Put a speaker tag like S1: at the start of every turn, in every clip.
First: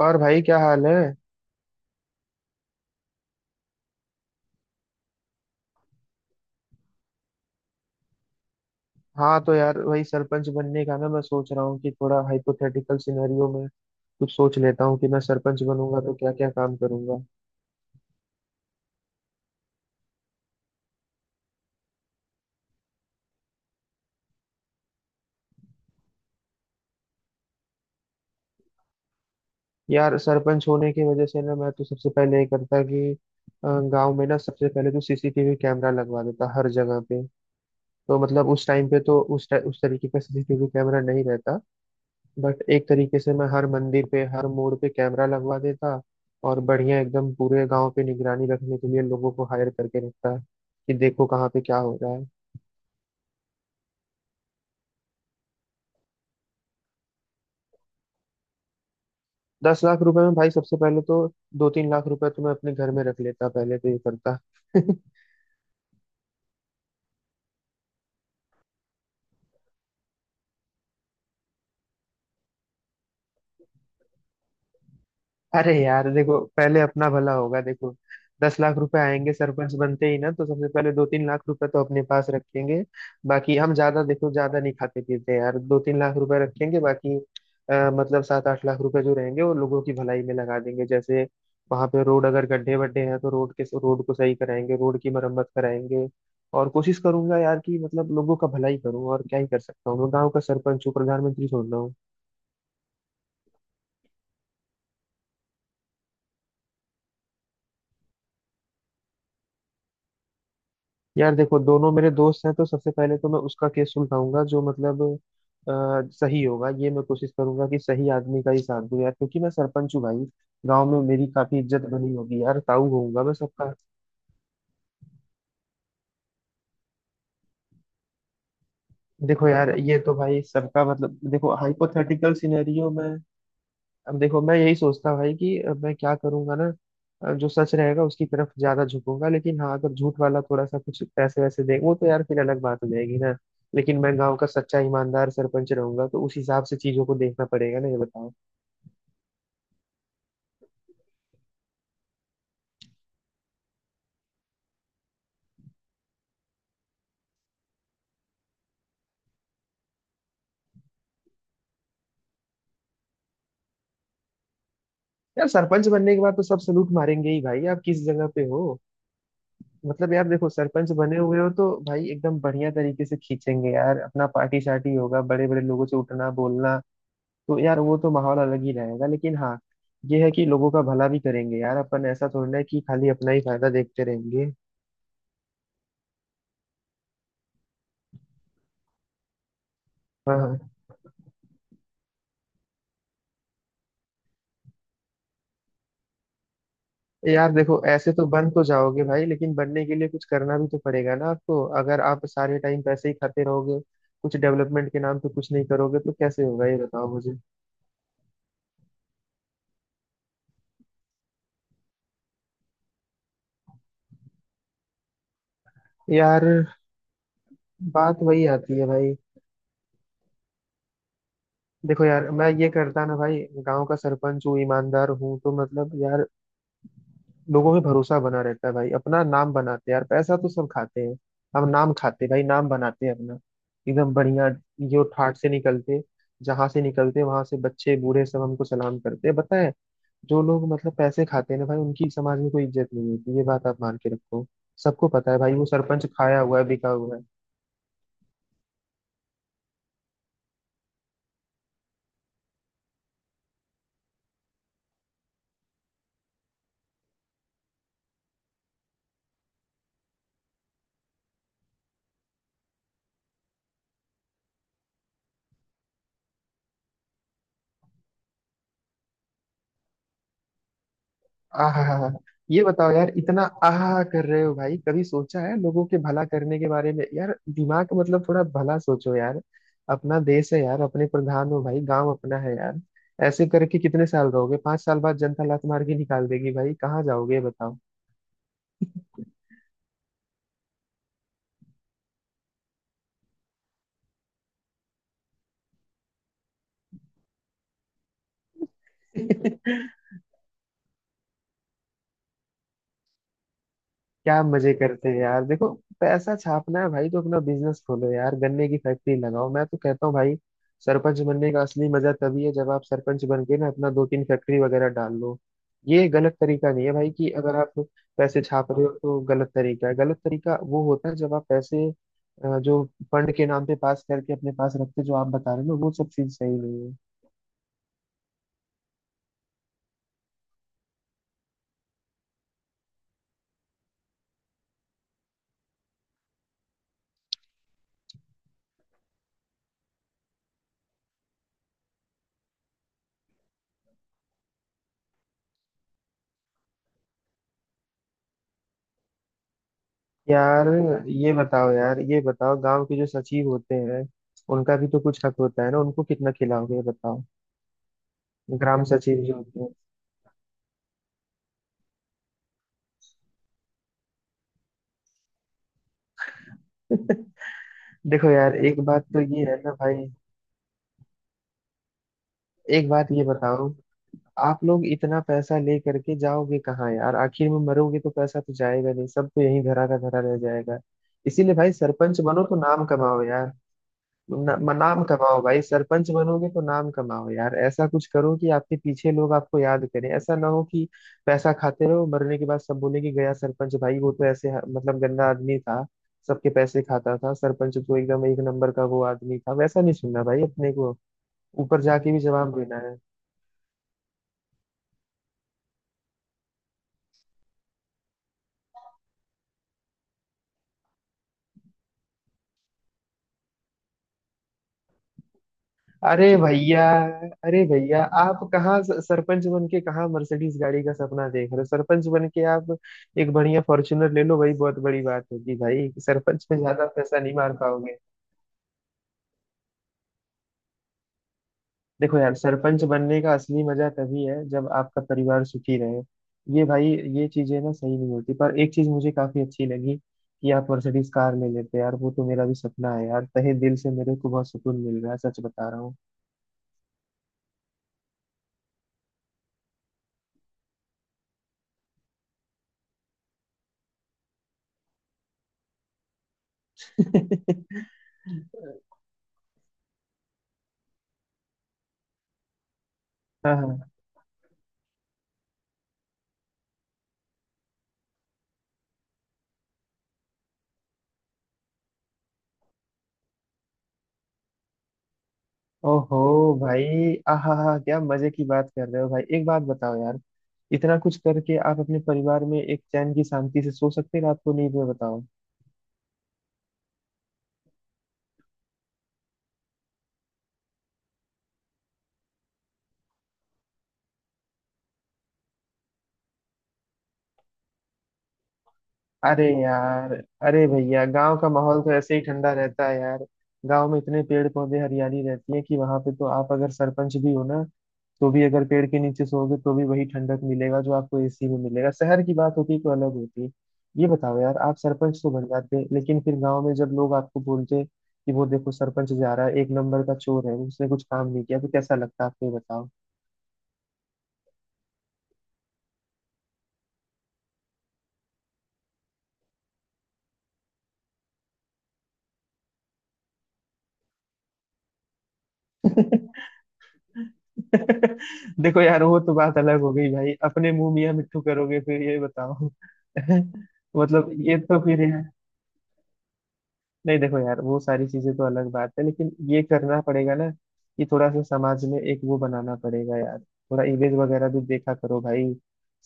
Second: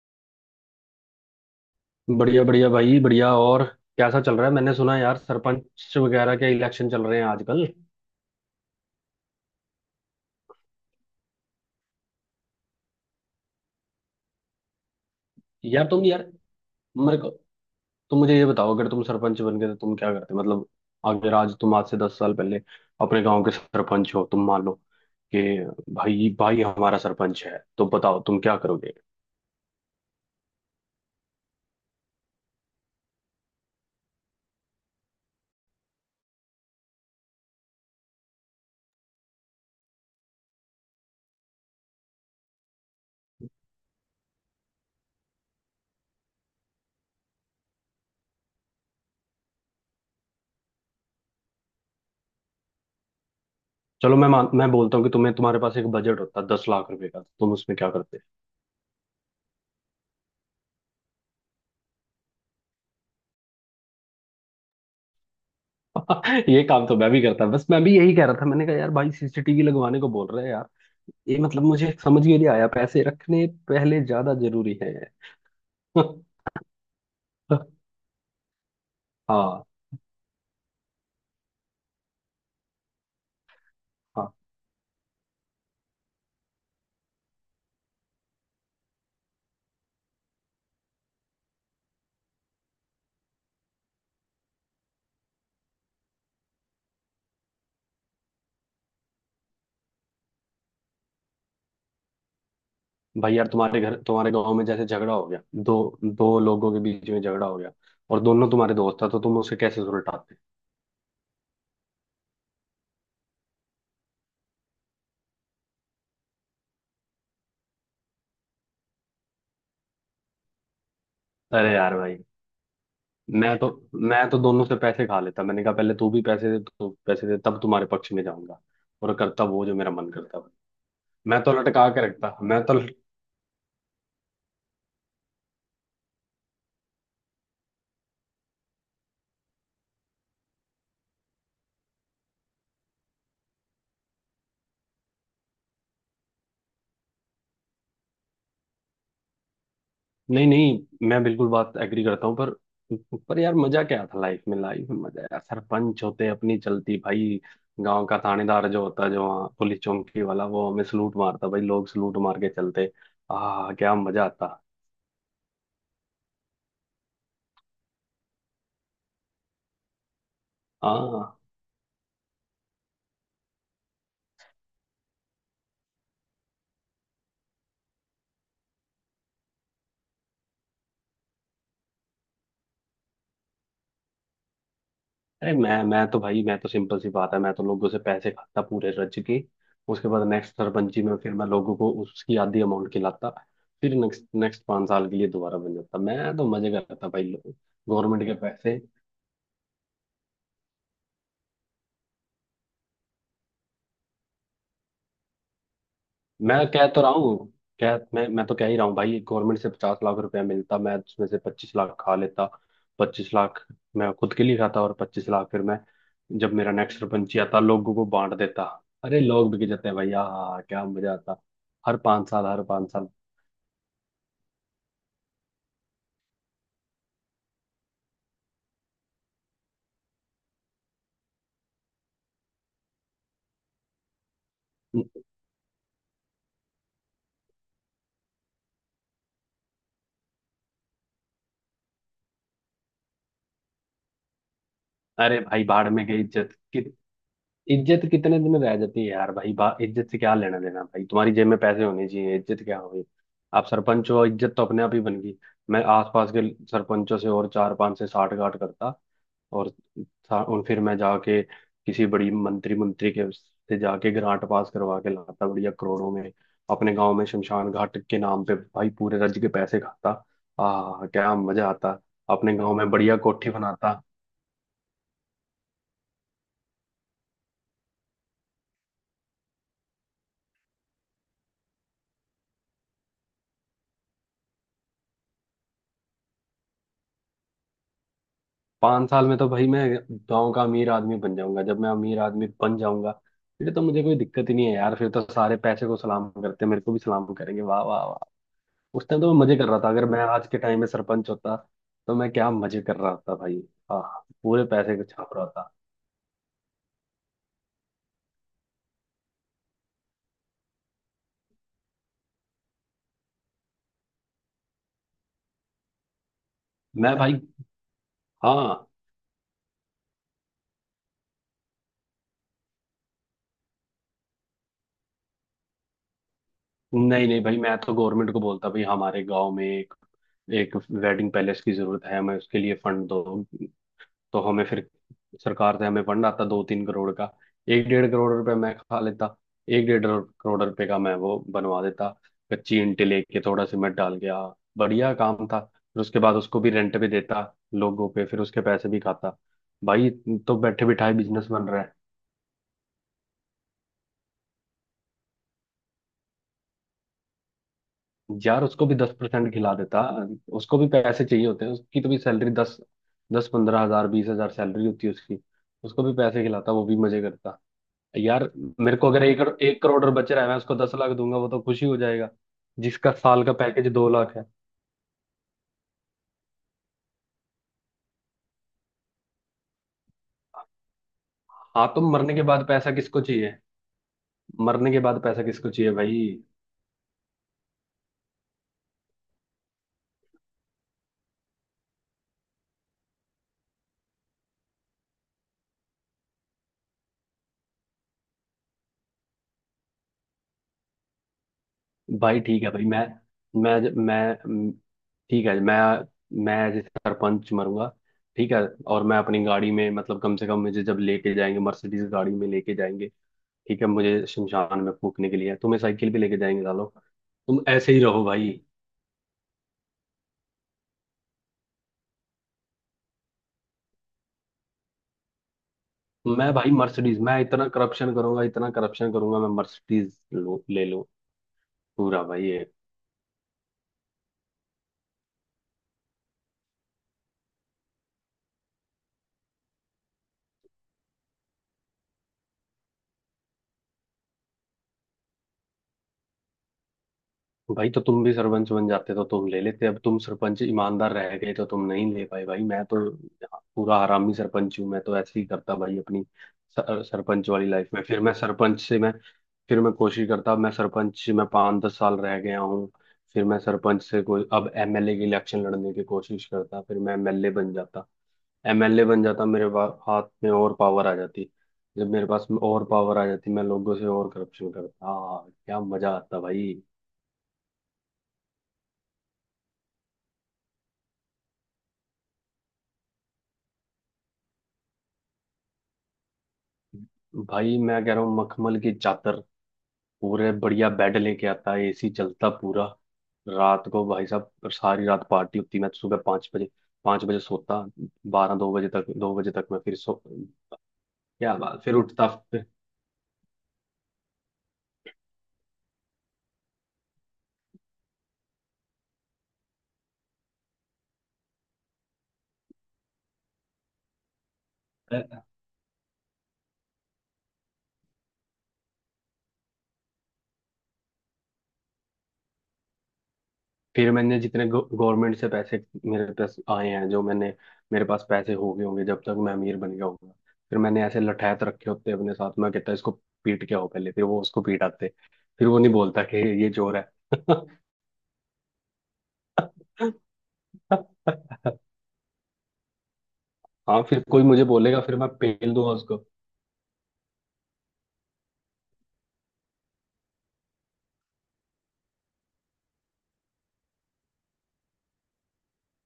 S1: और भाई क्या हाल है?
S2: बढ़िया बढ़िया भाई, बढ़िया। और कैसा चल रहा है? मैंने सुना यार, सरपंच वगैरह के इलेक्शन चल रहे हैं आजकल।
S1: हाँ, तो यार वही सरपंच बनने का ना मैं सोच रहा हूँ कि थोड़ा हाइपोथेटिकल सिनेरियो में कुछ सोच लेता हूँ कि मैं सरपंच
S2: यार
S1: बनूंगा
S2: तुम
S1: तो
S2: यार
S1: क्या क्या काम
S2: मेरे
S1: करूंगा।
S2: को तुम मुझे ये बताओ, अगर तुम सरपंच बन गए तो तुम क्या करते? मतलब अगर आज तुम, आज से 10 साल पहले अपने गांव के सरपंच हो तुम, मान लो कि भाई भाई हमारा सरपंच है, तो बताओ तुम क्या करोगे।
S1: यार सरपंच होने की वजह से ना मैं तो सबसे पहले ये करता कि गाँव में ना सबसे पहले तो सीसीटीवी कैमरा लगवा देता हर जगह पे। तो मतलब उस टाइम पे तो उस तरीके का सीसीटीवी कैमरा नहीं रहता। बट एक तरीके से मैं हर मंदिर पे हर मोड़ पे कैमरा लगवा देता, और बढ़िया एकदम पूरे गांव पे निगरानी रखने के लिए लोगों को हायर करके रखता कि देखो कहाँ पे क्या हो रहा है।
S2: चलो मैं मान मैं बोलता हूँ कि तुम्हें, तुम्हारे पास एक बजट होता है 10 लाख रुपए का, तो तुम उसमें क्या।
S1: 10 लाख रुपए में भाई सबसे पहले तो 2-3 लाख रुपए तो मैं अपने घर में रख लेता, पहले तो ये करता।
S2: ये काम तो मैं भी करता, बस मैं भी यही कह रहा था। मैंने कहा यार भाई सीसीटीवी लगवाने को बोल रहे हैं यार, ये मतलब मुझे समझ में नहीं आया, पैसे रखने पहले ज्यादा जरूरी है।
S1: अरे यार देखो, पहले अपना भला होगा। देखो दस लाख रुपए आएंगे
S2: हाँ
S1: सरपंच बनते ही ना, तो सबसे पहले 2-3 लाख रुपए तो अपने पास रखेंगे। बाकी हम ज्यादा देखो
S2: हाँ।
S1: ज्यादा नहीं खाते पीते यार, 2-3 लाख रुपए रखेंगे बाकी, मतलब 7-8 लाख रुपए जो रहेंगे वो लोगों की भलाई में लगा देंगे। जैसे वहां पे रोड अगर गड्ढे वड्ढे हैं तो रोड के, रोड को सही कराएंगे, रोड की मरम्मत कराएंगे। और कोशिश करूंगा यार कि मतलब लोगों का भलाई करूं, और क्या ही कर सकता हूँ, मैं गाँव का सरपंच हूँ, प्रधानमंत्री थोड़ी ना।
S2: भाई यार तुम्हारे घर, तुम्हारे गांव में जैसे झगड़ा हो गया, दो दो लोगों के बीच में झगड़ा हो गया और दोनों तुम्हारे दोस्त था, तो तुम उसे कैसे सुलटाते?
S1: यार देखो, दोनों मेरे दोस्त हैं तो सबसे पहले तो मैं उसका केस सुलझाऊंगा जो मतलब सही होगा। ये मैं कोशिश करूंगा कि सही आदमी का ही साथ दूं यार, क्योंकि मैं सरपंच हूँ भाई, गांव में मेरी काफी
S2: अरे
S1: इज्जत
S2: यार
S1: बनी
S2: भाई,
S1: होगी यार, ताऊ होऊंगा मैं
S2: मैं तो
S1: सबका।
S2: मैं तो दोनों से पैसे खा लेता। मैंने कहा पहले तू भी पैसे दे, तू पैसे दे, तब तुम्हारे पक्ष में जाऊंगा। और करता
S1: देखो
S2: वो,
S1: यार
S2: जो मेरा
S1: ये
S2: मन
S1: तो भाई
S2: करता।
S1: सबका मतलब,
S2: मैं तो
S1: देखो
S2: लटका के
S1: हाइपोथेटिकल
S2: रखता मैं तो।
S1: सिनेरियो में अब देखो मैं यही सोचता हूँ भाई कि अब मैं क्या करूंगा ना। जो सच रहेगा उसकी तरफ ज्यादा झुकूंगा, लेकिन हाँ अगर झूठ वाला थोड़ा सा कुछ पैसे वैसे दे, वो तो यार फिर अलग बात हो जाएगी ना। लेकिन मैं गांव का सच्चा ईमानदार सरपंच रहूंगा, तो उस हिसाब से चीजों को देखना पड़ेगा ना, ये बताओ।
S2: नहीं नहीं, मैं बिल्कुल बात एग्री करता हूँ, पर यार मजा क्या था? लाइफ में मजा यार, सरपंच होते अपनी चलती भाई। गांव का थानेदार जो होता, जो वहाँ पुलिस चौकी वाला, वो हमें सलूट मारता, भाई लोग सलूट मार के चलते, आ क्या मजा आता।
S1: यार सरपंच बनने के बाद तो सब सलूट मारेंगे ही भाई, आप किस जगह पे हो। मतलब यार देखो, सरपंच बने हुए
S2: हाँ।
S1: हो तो भाई एकदम बढ़िया तरीके से खींचेंगे यार, अपना पार्टी शार्टी होगा, बड़े बड़े लोगों से उठना बोलना। तो यार वो तो माहौल अलग ही रहेगा, लेकिन हाँ ये है कि लोगों का भला भी करेंगे यार, अपन ऐसा थोड़ी ना है कि खाली अपना ही फायदा देखते रहेंगे।
S2: अरे मैं तो सिंपल सी बात है, मैं तो लोगों से पैसे खाता पूरे रज के। उसके बाद
S1: हाँ,
S2: नेक्स्ट
S1: हाँ।
S2: सरपंची में फिर मैं लोगों को उसकी आधी अमाउंट खिलाता। फिर नेक्स्ट नेक्स्ट 5 साल के लिए दोबारा बन जाता, मैं तो मजे करता भाई।
S1: यार देखो ऐसे
S2: गवर्नमेंट
S1: तो
S2: के
S1: बन तो
S2: पैसे।
S1: जाओगे भाई, लेकिन बनने के लिए कुछ करना भी तो पड़ेगा ना आपको, अगर आप सारे टाइम पैसे ही खाते रहोगे, कुछ डेवलपमेंट के नाम पे कुछ नहीं करोगे तो कैसे होगा,
S2: मैं
S1: ये
S2: कह तो
S1: बताओ
S2: रहा हूँ,
S1: मुझे
S2: कह मैं तो कह ही रहा हूँ भाई, गवर्नमेंट से 50 लाख रुपया मिलता, मैं उसमें से 25 लाख खा लेता। 25 लाख मैं खुद के लिए खाता, और 25 लाख फिर मैं,
S1: यार।
S2: जब मेरा नेक्स्ट सरपंची आता, लोगों को
S1: बात
S2: बांट
S1: वही
S2: देता।
S1: आती है भाई।
S2: अरे लोग बिक जाते हैं भाई, हाँ क्या मजा आता। हर
S1: देखो यार
S2: 5 साल,
S1: मैं
S2: हर
S1: ये
S2: पाँच
S1: करता
S2: साल।
S1: ना भाई, गांव का सरपंच हूँ, ईमानदार हूँ, तो मतलब यार लोगों में भरोसा बना रहता है भाई, अपना नाम बनाते हैं यार, पैसा तो सब खाते हैं, हम नाम खाते हैं भाई, नाम बनाते हैं अपना, एकदम बढ़िया। जो ठाट से निकलते, जहां से निकलते वहां से बच्चे बूढ़े सब हमको सलाम करते हैं, पता है। जो लोग मतलब पैसे खाते हैं ना भाई, उनकी समाज में कोई इज्जत नहीं होती, ये बात आप मान के रखो, सबको पता है
S2: अरे
S1: भाई
S2: भाई
S1: वो
S2: भाड़ में
S1: सरपंच
S2: गई
S1: खाया
S2: इज्जत।
S1: हुआ है, बिका हुआ है।
S2: इज्जत कितने दिन रह जाती है यार भाई? बा इज्जत से क्या लेना देना भाई, तुम्हारी जेब में पैसे होने चाहिए। इज्जत क्या होगी? आप सरपंच हो, इज्जत तो अपने आप ही बन गई। मैं आसपास के सरपंचों से और चार पांच से साठ गांठ करता, और और फिर मैं जाके किसी बड़ी मंत्री मंत्री के से जाके ग्रांट पास करवा के लाता बढ़िया करोड़ों में। अपने गांव में शमशान घाट के नाम पे भाई पूरे राज्य के पैसे खाता, आ क्या मजा आता।
S1: आहा।
S2: अपने
S1: ये
S2: गांव में
S1: बताओ यार
S2: बढ़िया
S1: इतना
S2: कोठी बनाता।
S1: आहा कर रहे हो भाई, कभी सोचा है लोगों के भला करने के बारे में यार, दिमाग मतलब थोड़ा भला सोचो यार, अपना देश है यार, अपने प्रधान हो भाई, गांव अपना है यार। ऐसे करके कितने साल रहोगे, 5 साल बाद जनता लात मार के निकाल देगी भाई, कहाँ जाओगे, ये
S2: पाँच साल में तो भाई मैं गांव का अमीर आदमी बन जाऊंगा। जब मैं अमीर आदमी बन जाऊंगा, फिर तो मुझे कोई दिक्कत ही नहीं है यार। फिर तो सारे पैसे को सलाम करते हैं, मेरे को भी सलाम करेंगे। वाह वाह वाह। उस टाइम तो मैं मजे कर
S1: बताओ।
S2: रहा था, अगर मैं आज के टाइम में सरपंच होता तो मैं क्या मजे कर रहा होता भाई। हाँ,
S1: क्या
S2: पूरे
S1: मजे
S2: पैसे को
S1: करते हैं
S2: छाप रहा
S1: यार, देखो
S2: होता।
S1: पैसा छापना है भाई तो अपना बिजनेस खोलो यार, गन्ने की फैक्ट्री लगाओ, मैं तो कहता हूँ भाई सरपंच बनने का असली मजा तभी है जब आप सरपंच बन के ना अपना दो तीन फैक्ट्री वगैरह डाल लो। ये गलत तरीका नहीं है भाई
S2: मैं
S1: कि
S2: भाई।
S1: अगर आप पैसे छाप रहे
S2: हाँ।
S1: हो तो गलत तरीका है, गलत तरीका वो होता है जब आप पैसे जो फंड के नाम पे पास करके अपने पास रखते हो, जो आप बता रहे हो ना वो सब चीज सही नहीं है
S2: नहीं नहीं भाई, मैं तो गवर्नमेंट को बोलता भाई, हमारे गाँव में एक एक वेडिंग पैलेस की जरूरत है, हमें उसके लिए फंड दो। तो हमें फिर सरकार से हमें फंड आता 2-3 करोड़ का। एक डेढ़ करोड़ रुपए मैं खा लेता, एक डेढ़ करोड़ रुपए का मैं वो बनवा देता, कच्ची ईंटें लेके थोड़ा सीमेंट डाल के आ, बढ़िया काम था। फिर उसके बाद उसको भी रेंट पे देता लोगों पे, फिर उसके पैसे भी खाता भाई, तो
S1: यार।
S2: बैठे बिठाए
S1: ये
S2: बिजनेस बन
S1: बताओ
S2: रहा है।
S1: यार, ये बताओ गांव के जो सचिव होते हैं, उनका भी तो कुछ हक होता है ना, उनको कितना खिलाओगे, ये बताओ।
S2: यार
S1: ग्राम
S2: उसको भी दस
S1: सचिव जो
S2: परसेंट
S1: होते
S2: खिला देता। उसको भी पैसे चाहिए होते हैं, उसकी तो भी सैलरी दस, 10-15 हजार, 20 हजार सैलरी होती है उसकी। उसको भी पैसे खिलाता, वो
S1: हैं।
S2: भी मजे करता।
S1: देखो
S2: यार
S1: यार एक
S2: मेरे
S1: बात
S2: को
S1: तो
S2: अगर
S1: ये है ना
S2: एक
S1: भाई,
S2: करोड़ बच रहा है, मैं उसको 10 लाख दूंगा, वो तो खुशी हो जाएगा,
S1: एक बात
S2: जिसका
S1: ये
S2: साल का
S1: बताओ,
S2: पैकेज 2 लाख है।
S1: आप लोग इतना पैसा ले करके जाओगे कहाँ यार, आखिर में मरोगे तो पैसा तो जाएगा नहीं, सब तो यहीं धरा का धरा रह जाएगा। इसीलिए भाई
S2: हाँ, तो
S1: सरपंच
S2: मरने के
S1: बनो तो
S2: बाद
S1: नाम
S2: पैसा किसको
S1: कमाओ यार,
S2: चाहिए?
S1: न, म-
S2: मरने के
S1: नाम
S2: बाद
S1: कमाओ
S2: पैसा
S1: भाई,
S2: किसको चाहिए
S1: सरपंच
S2: भाई?
S1: बनोगे तो नाम कमाओ यार, ऐसा कुछ करो कि आपके पीछे लोग आपको याद करें, ऐसा ना हो कि पैसा खाते रहो मरने के बाद सब बोले कि गया सरपंच, भाई वो तो ऐसे मतलब गंदा आदमी था, सबके पैसे खाता था, सरपंच तो एकदम एक नंबर का वो आदमी था, वैसा नहीं सुनना भाई अपने को, ऊपर जाके भी
S2: भाई
S1: जवाब
S2: ठीक है
S1: देना
S2: भाई,
S1: है।
S2: मैं मैं म, ठीक है, मैं एज सरपंच मरूंगा। ठीक है, और मैं अपनी गाड़ी में, मतलब कम से कम मुझे जब लेके जाएंगे, मर्सिडीज गाड़ी में लेके जाएंगे। ठीक है, मुझे शमशान में फूकने के लिए तुम्हें साइकिल भी
S1: अरे
S2: लेके जाएंगे
S1: भैया,
S2: सालों।
S1: अरे
S2: तुम ऐसे ही
S1: भैया
S2: रहो
S1: आप
S2: भाई।
S1: कहाँ, सरपंच बन के कहाँ मर्सिडीज गाड़ी का सपना देख रहे हो, सरपंच बन के आप एक बढ़िया फॉर्च्यूनर ले लो, वही बहुत बड़ी बात होगी भाई, सरपंच
S2: मैं
S1: में
S2: भाई
S1: ज्यादा पैसा
S2: मर्सिडीज,
S1: नहीं
S2: मैं
S1: मार
S2: इतना
S1: पाओगे।
S2: करप्शन करूंगा, इतना करप्शन करूंगा, मैं मर्सिडीज ले लूं
S1: देखो
S2: पूरा
S1: यार
S2: भाई ये।
S1: सरपंच बनने का असली मजा तभी है जब आपका परिवार सुखी रहे, ये भाई, ये चीजें ना सही नहीं होती, पर एक चीज मुझे काफी अच्छी लगी कि आप मर्सिडीज कार ले लेते यार, वो तो मेरा भी सपना है यार, तहे दिल से मेरे को बहुत सुकून मिल रहा है, सच बता रहा हूँ।
S2: भाई तो तुम भी सरपंच बन जाते तो तुम ले लेते, अब तुम सरपंच ईमानदार रह गए तो तुम नहीं ले पाए भाई। मैं तो पूरा हरामी सरपंच हूँ, मैं तो ऐसे ही करता भाई अपनी सरपंच वाली लाइफ में। फिर मैं सरपंच से मैं, फिर मैं कोशिश करता, मैं सरपंच मैं 5-10 साल रह गया हूँ, फिर
S1: हाँ,
S2: मैं
S1: हाँ।
S2: सरपंच से कोई अब एमएलए के इलेक्शन लड़ने की कोशिश करता, फिर मैं एमएलए बन जाता। एमएलए बन जाता, मेरे हाथ में और पावर आ जाती। जब मेरे पास में और पावर आ जाती, मैं लोगों से और करप्शन करता, हाँ क्या मजा
S1: ओहो,
S2: आता भाई।
S1: भाई आहा हा, क्या मजे की बात कर रहे हो भाई, एक बात बताओ यार, इतना कुछ करके आप अपने परिवार में एक चैन की शांति से सो सकते हैं रात को नींद में, बताओ।
S2: भाई मैं कह रहा हूँ, मखमल की चादर, पूरे बढ़िया बेड लेके आता, एसी चलता पूरा। रात को भाई साहब सारी रात पार्टी होती, मैं तो सुबह पाँच बजे सोता। बारह दो बजे तक दो
S1: अरे
S2: बजे तक मैं फिर
S1: यार,
S2: सो,
S1: अरे भैया गांव का
S2: क्या
S1: माहौल
S2: बात,
S1: तो
S2: फिर
S1: ऐसे ही
S2: उठता।
S1: ठंडा रहता है यार, गांव में इतने पेड़ पौधे हरियाली रहती है कि वहां पे तो आप अगर सरपंच भी हो ना, तो भी अगर पेड़ के नीचे सोओगे तो भी वही ठंडक मिलेगा जो आपको एसी में मिलेगा, शहर की बात होती तो अलग होती। ये बताओ यार आप सरपंच
S2: फिर
S1: तो बन जाते लेकिन फिर गांव में जब लोग आपको बोलते कि वो देखो सरपंच जा रहा है, एक नंबर का चोर है, उसने कुछ काम नहीं किया, तो कैसा लगता है आप, ये बताओ।
S2: फिर मैंने जितने गवर्नमेंट से पैसे मेरे पास आए हैं, जो मैंने, मेरे पास पैसे हो गए होंगे जब तक मैं अमीर बन गया होगा, फिर मैंने ऐसे लठैत रखे होते हैं अपने साथ, मैं कहता इसको पीट के आओ पहले, फिर वो उसको पीटाते, फिर वो नहीं बोलता कि ये चोर है।
S1: देखो यार वो तो बात अलग हो गई भाई, अपने मुंह मियां मिट्ठू करोगे फिर, ये बताओ।
S2: हाँ, फिर
S1: मतलब
S2: कोई
S1: ये
S2: मुझे
S1: तो फिर
S2: बोलेगा फिर
S1: है,
S2: मैं पेल दूंगा उसको।
S1: नहीं देखो यार वो सारी चीजें तो अलग बात है, लेकिन ये करना पड़ेगा ना कि थोड़ा सा समाज में एक वो बनाना पड़ेगा यार, थोड़ा इमेज वगैरह भी देखा करो भाई,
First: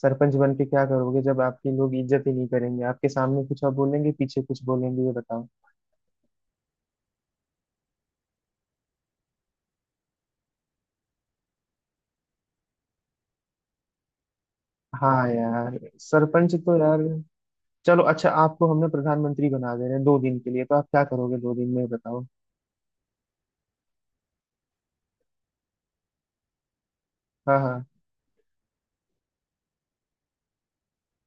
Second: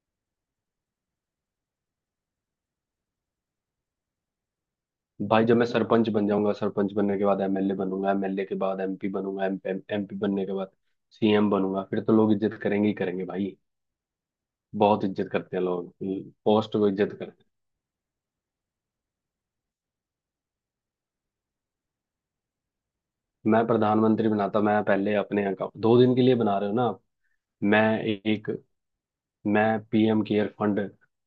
S1: सरपंच बन के क्या करोगे जब आपकी लोग इज्जत ही नहीं करेंगे, आपके सामने कुछ और बोलेंगे पीछे कुछ बोलेंगे, ये
S2: भाई
S1: बताओ।
S2: जब मैं सरपंच बन जाऊंगा, सरपंच बनने के बाद एमएलए बनूंगा, एमएलए के बाद एमपी बनूंगा, एमपी बनने के बाद सीएम बनूंगा, फिर तो लोग इज्जत करेंगे ही करेंगे भाई। बहुत
S1: हाँ
S2: इज्जत करते हैं
S1: यार
S2: लोग
S1: सरपंच
S2: पोस्ट
S1: तो
S2: को,
S1: यार,
S2: इज्जत।
S1: चलो अच्छा, आपको हमने प्रधानमंत्री बना दे रहे हैं 2 दिन के लिए, तो आप क्या करोगे 2 दिन में, ये बताओ।
S2: मैं प्रधानमंत्री बनाता, मैं पहले अपने अकाउंट, 2 दिन के लिए बना रहे हो ना आप?
S1: हाँ,
S2: मैं
S1: हाँ।
S2: एक, मैं पीएम केयर फंड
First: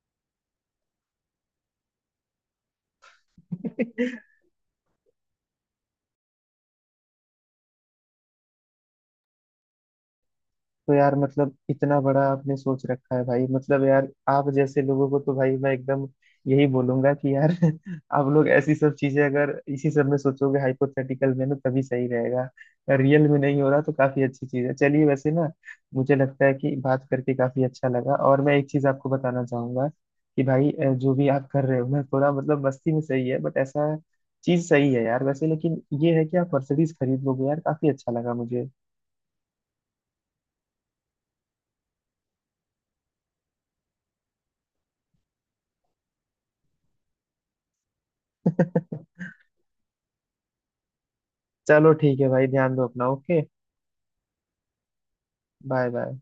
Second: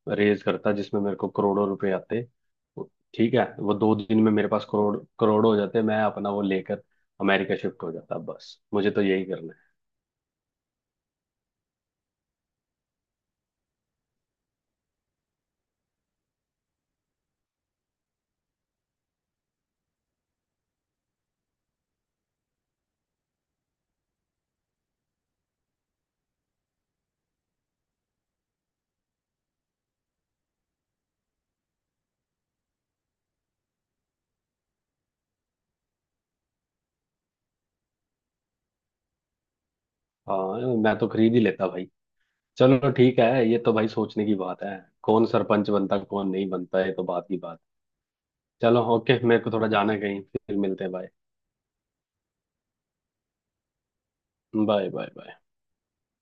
S2: रेज करता, जिसमें मेरे को करोड़ों रुपए आते। ठीक है, वो 2 दिन में मेरे पास करोड़ करोड़ हो जाते, मैं अपना वो लेकर अमेरिका शिफ्ट हो जाता, बस मुझे तो यही करना है।
S1: तो यार मतलब इतना बड़ा आपने सोच रखा है भाई, मतलब यार आप जैसे लोगों को तो भाई मैं एकदम यही बोलूंगा कि यार, आप लोग ऐसी सब चीजें अगर इसी सब में सोचोगे हाइपोथेटिकल में ना, तभी सही रहेगा, रियल में नहीं हो रहा तो काफी अच्छी चीज है, चलिए वैसे ना, मुझे लगता है कि बात करके काफी अच्छा लगा, और मैं एक चीज आपको बताना चाहूंगा कि भाई जो भी आप कर रहे हो ना, थोड़ा मतलब मस्ती में सही है, बट ऐसा चीज सही है यार वैसे, लेकिन ये है कि आप मर्सिडीज खरीद लोगे यार, काफी अच्छा लगा मुझे।
S2: हाँ मैं तो खरीद ही लेता भाई। चलो ठीक है, ये तो भाई सोचने की बात है, कौन सरपंच बनता कौन नहीं बनता, ये तो बात की बात। चलो ओके, मेरे को थोड़ा जाना है कहीं, फिर मिलते हैं, बाय
S1: चलो ठीक है भाई, ध्यान दो अपना, okay.
S2: Bye bye bye.
S1: Bye bye.